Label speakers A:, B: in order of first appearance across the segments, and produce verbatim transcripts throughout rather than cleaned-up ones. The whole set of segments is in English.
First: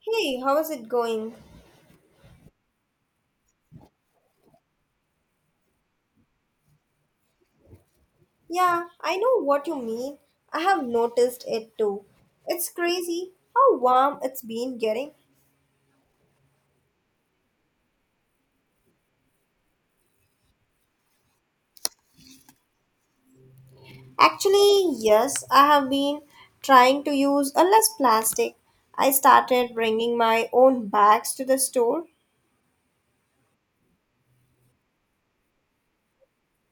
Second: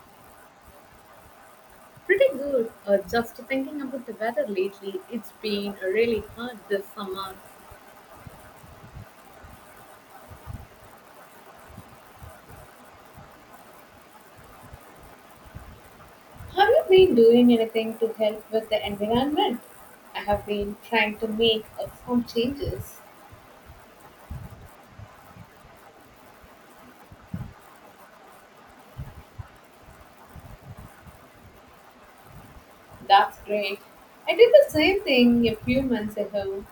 A: Hey, how is it going?
B: Pretty good. Uh, just thinking about the weather lately, it's been really hot this summer.
A: Yeah, I know what you mean. I have noticed it too. It's crazy how warm it's been getting.
B: Have you been doing anything to help with the environment? I have been trying to make uh, some changes.
A: Actually, yes, I have been trying to use a less plastic. I started bringing my own bags to the store,
B: That's great. I did the same thing a few months ago.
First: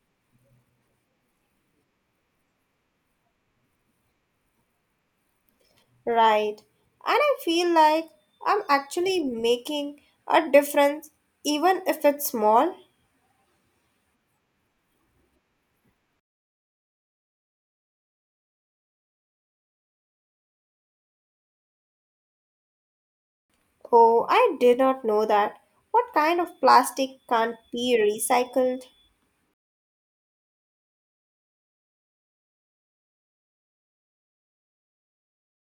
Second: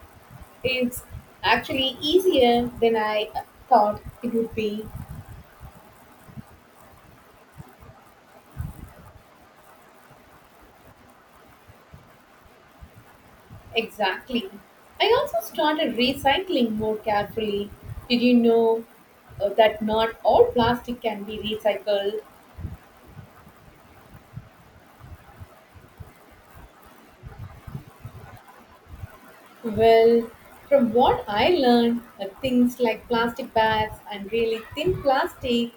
B: It's actually easier than I uh, thought it would be.
A: right? And I feel like I'm actually making a difference even if it's small.
B: Exactly. I also started recycling more carefully. Did you know uh, that not all plastic can be recycled?
A: Oh, I did not know that. What kind of plastic can't be recycled?
B: Well, from what I learned, uh, things like plastic bags and really thin plastic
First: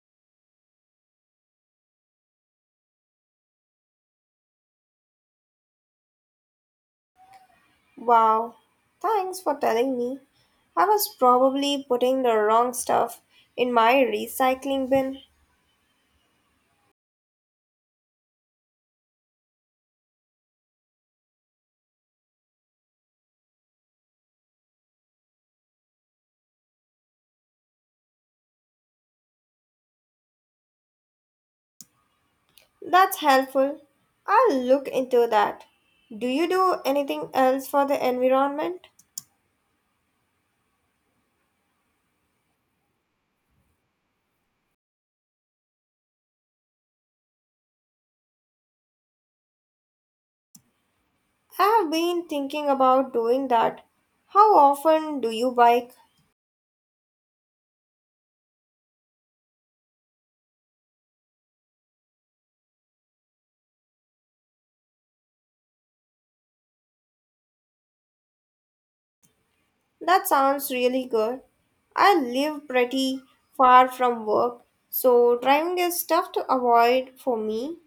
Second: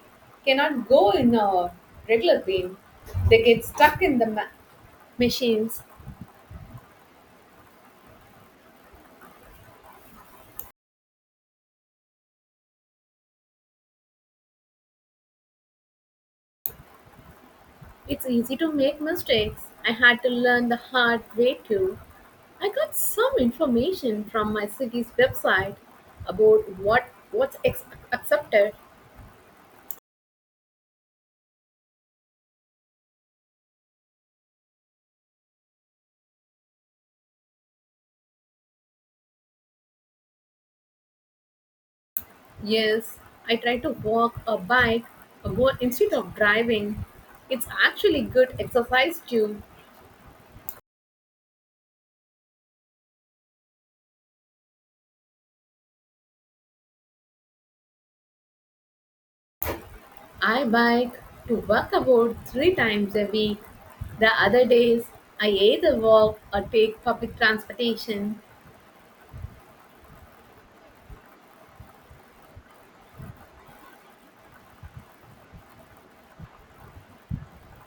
B: cannot go in a regular bin. They get stuck in the ma- machines.
A: Wow, thanks for telling me. I was probably putting the wrong stuff in my recycling bin.
B: It's easy to make mistakes. I had to learn the hard way too. I got some information from my city's website about what what's ex- accepted.
A: That's helpful. I'll look into that. Do you do anything else for the environment?
B: Yes, I try to walk or bike or go instead of driving. It's actually good exercise too.
A: I've been thinking about doing that. How often do you bike?
B: I bike to work about three times a week. The other days, I either walk or take public transportation.
A: That sounds really good. I live pretty far from work, so driving is tough to avoid for me.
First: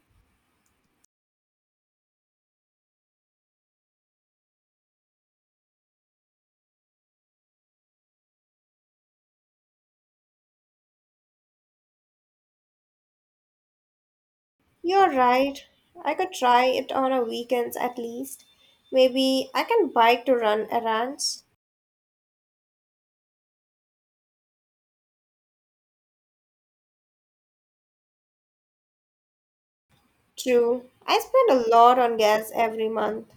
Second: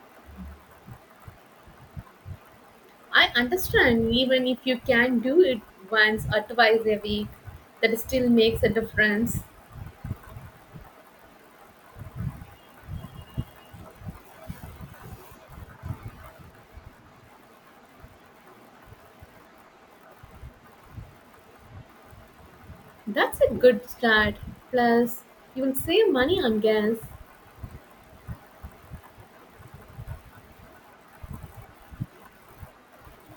B: I understand, even if you can do it once or twice a week, that still makes a difference.
A: You're right. I could try it on a weekends at least. Maybe I can bike to run errands.
B: That's a good start. Plus, you will save money on gas.
A: True. I spend a lot on gas every month.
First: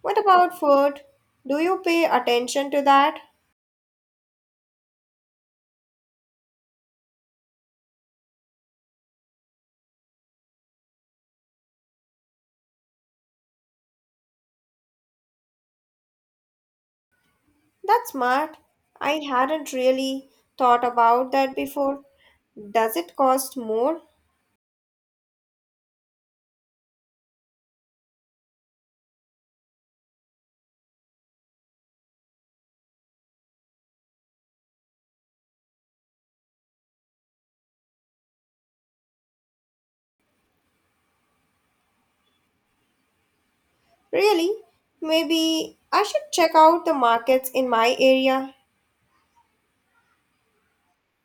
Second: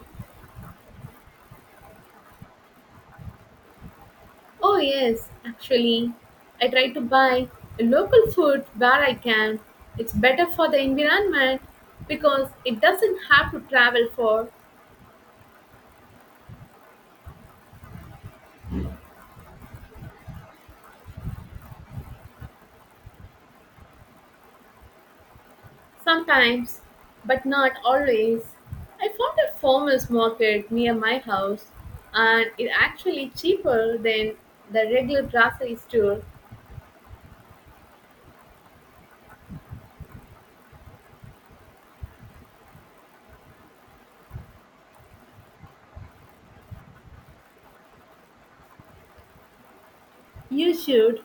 A: What about food? Do you pay attention to that?
B: Oh, yes, actually, I try to buy local food where I can. It's better for the environment because it doesn't have to travel for
A: That's smart. I hadn't really thought about that before. Does it cost more?
B: sometimes, but not always. I found a farmers market near my house and it's actually cheaper than the regular grocery store.
A: Really? Maybe I should check out the markets in my area.
B: You should.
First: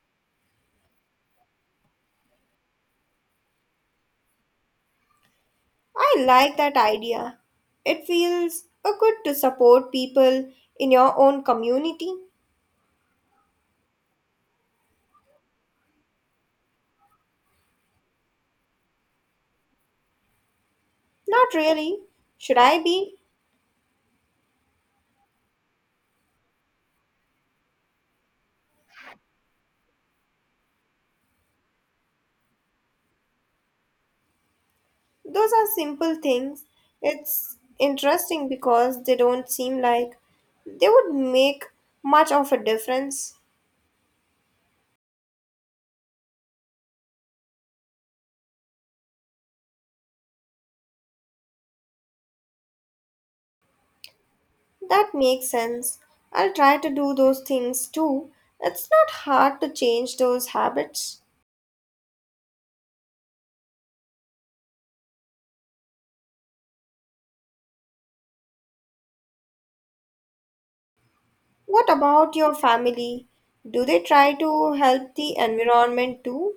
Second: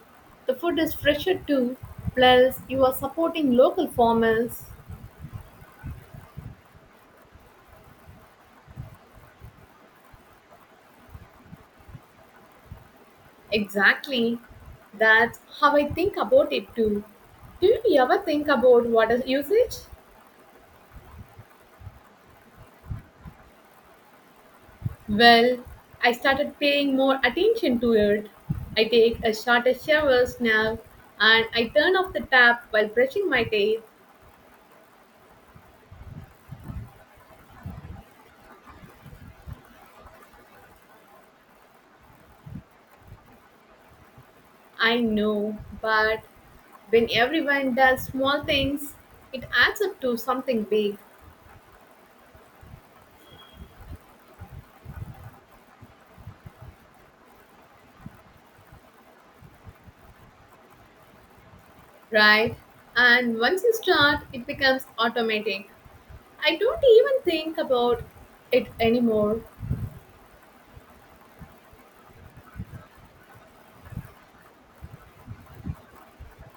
B: The food is fresher too, plus, you are supporting local farmers.
A: I like that idea. It feels uh, good to support people in your own community.
B: Exactly. That's how I think about it too. Do you ever think about water usage?
A: Not really. Should I be?
B: Well, I started paying more attention to it. I take a shorter showers now and I turn off the tap while brushing my teeth.
A: Those are simple things. It's interesting because they don't seem like they would make much of a difference.
B: I know, but when everyone does small things, it adds up to something big,
A: That makes sense. I'll try to do those things too. It's not hard to change those habits.
B: right? And once you start, it becomes automatic. I don't even think about it anymore.
A: What about your family? Do they try to help the environment too?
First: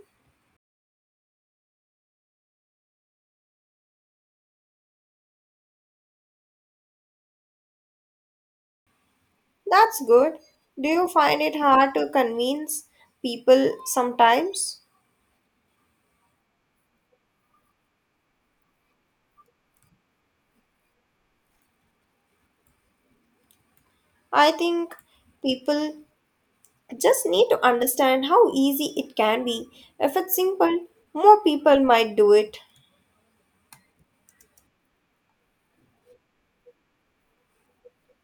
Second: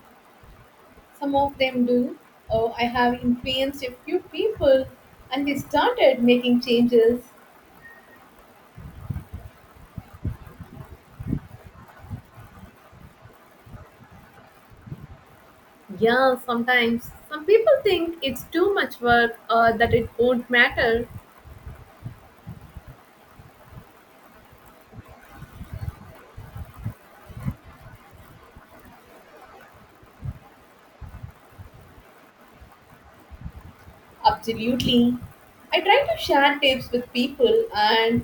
B: Some of them do. Oh, I have influenced a few people and they started making changes.
A: That's good. Do you find it hard to convince people sometimes?
B: Yeah, sometimes some people think it's too much work or that it won't matter.
A: I think people just need to understand how easy it can be. If it's simple, more people might do it.
B: Absolutely. I try to share tips with people, and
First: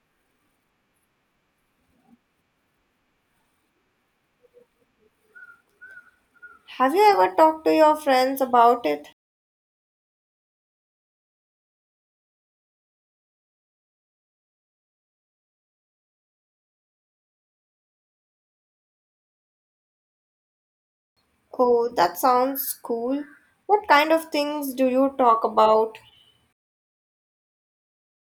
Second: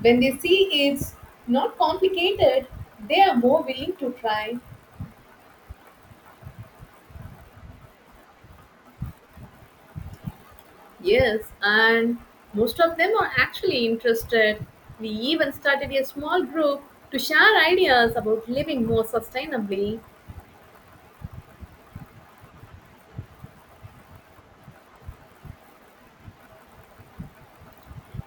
B: when they see it's not complicated, they are more willing to try.
A: Have you ever talked to your friends about it?
B: Yes, and most of them are actually interested. We even started a small group to share ideas about living more sustainably.
A: Oh, that sounds cool. What kind of things do you talk about?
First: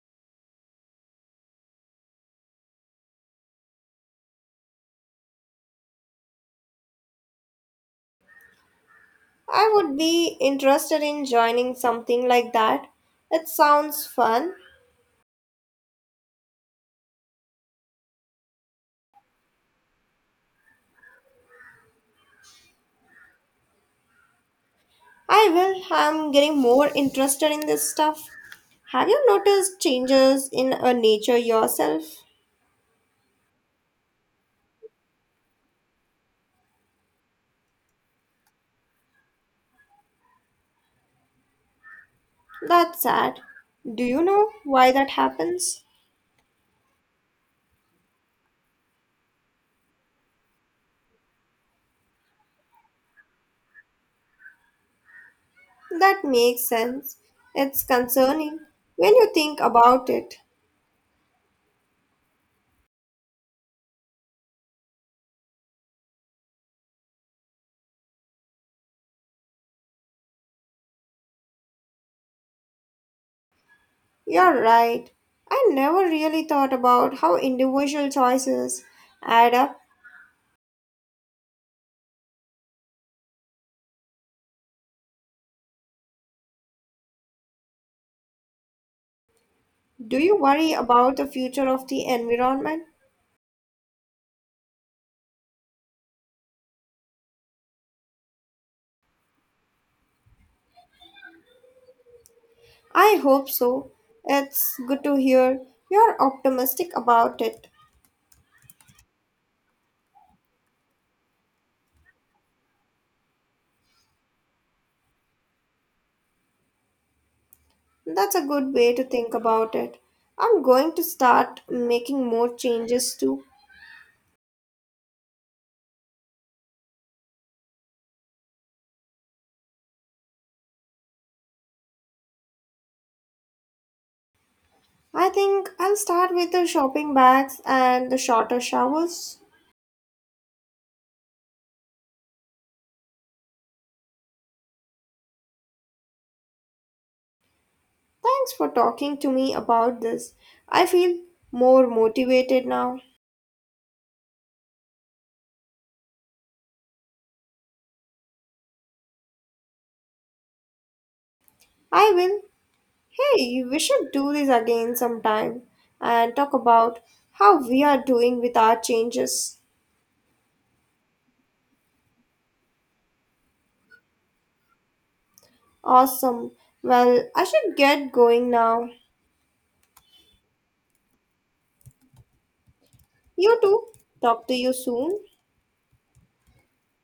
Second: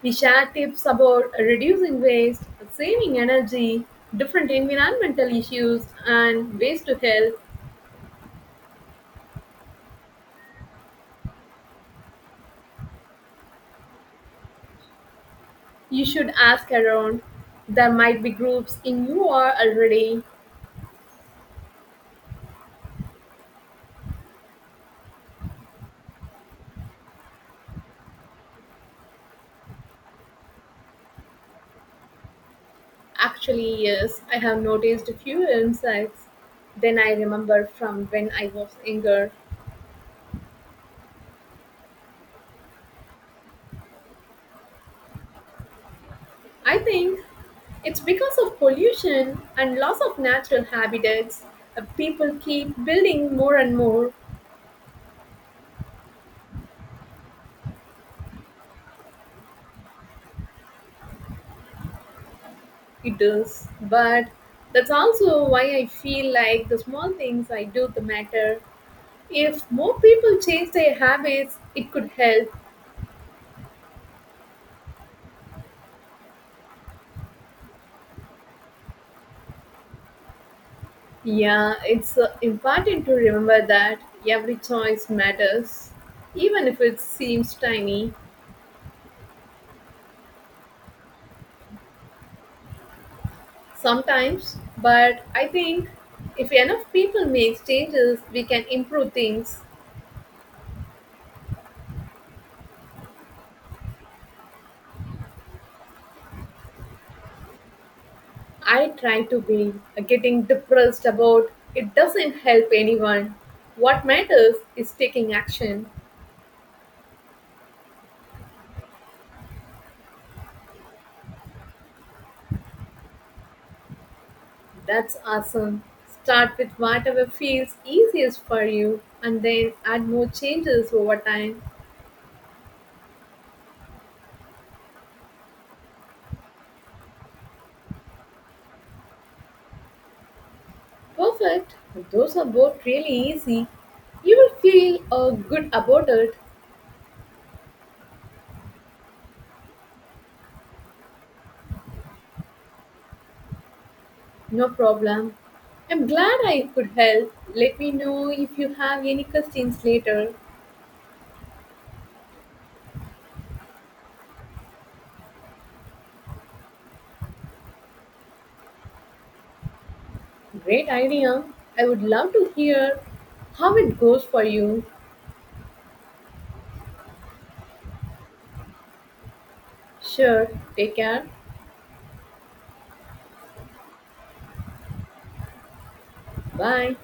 B: We share tips about reducing waste, saving energy, different environmental issues, and ways to help.
A: I would be interested in joining something like that. It sounds fun.
B: You should ask around. There might be groups in you are already.
A: I will. I'm getting more interested in this stuff. Have you noticed changes in uh, nature yourself?
B: Actually, yes, I have noticed a few insights. Then I remember from when I was younger.
A: That's sad. Do you know why that happens?
B: I think it's because of pollution and loss of natural habitats. Uh, People keep building more and more.
A: That makes sense. It's concerning when you think about it.
B: It does. But that's also why I feel like the small things I do the matter. If more people change their habits, it could help.
A: You're right. I never really thought about how individual choices add up.
B: Yeah, it's uh, important to remember that every choice matters, even if it seems tiny
A: Do you worry about the future of the environment?
B: sometimes. But I think if enough people make changes, we can improve things.
A: I hope so. It's good to hear you're optimistic about it.
B: I try to be. Getting depressed about it doesn't help anyone. What matters is taking action.
A: That's a good way to think about it. I'm going to start making more changes too.
B: That's awesome. Start with whatever feels easiest for you and then add more changes over time.
A: I think I'll start with the shopping bags and the shorter showers.
B: Perfect. Those are both really easy. You will feel uh, good about it.
A: Thanks for talking to me about this. I feel more motivated now.
B: No problem. I'm glad I could help. Let me know if you have any questions later.
A: I will. Hey, we should do this again sometime and talk about how we are doing with our changes.
B: Great idea. I would love to hear how it goes for you.
A: Awesome. Well, I should get going now.
B: Sure. Take care.
A: You too. Talk to you soon.
B: Bye.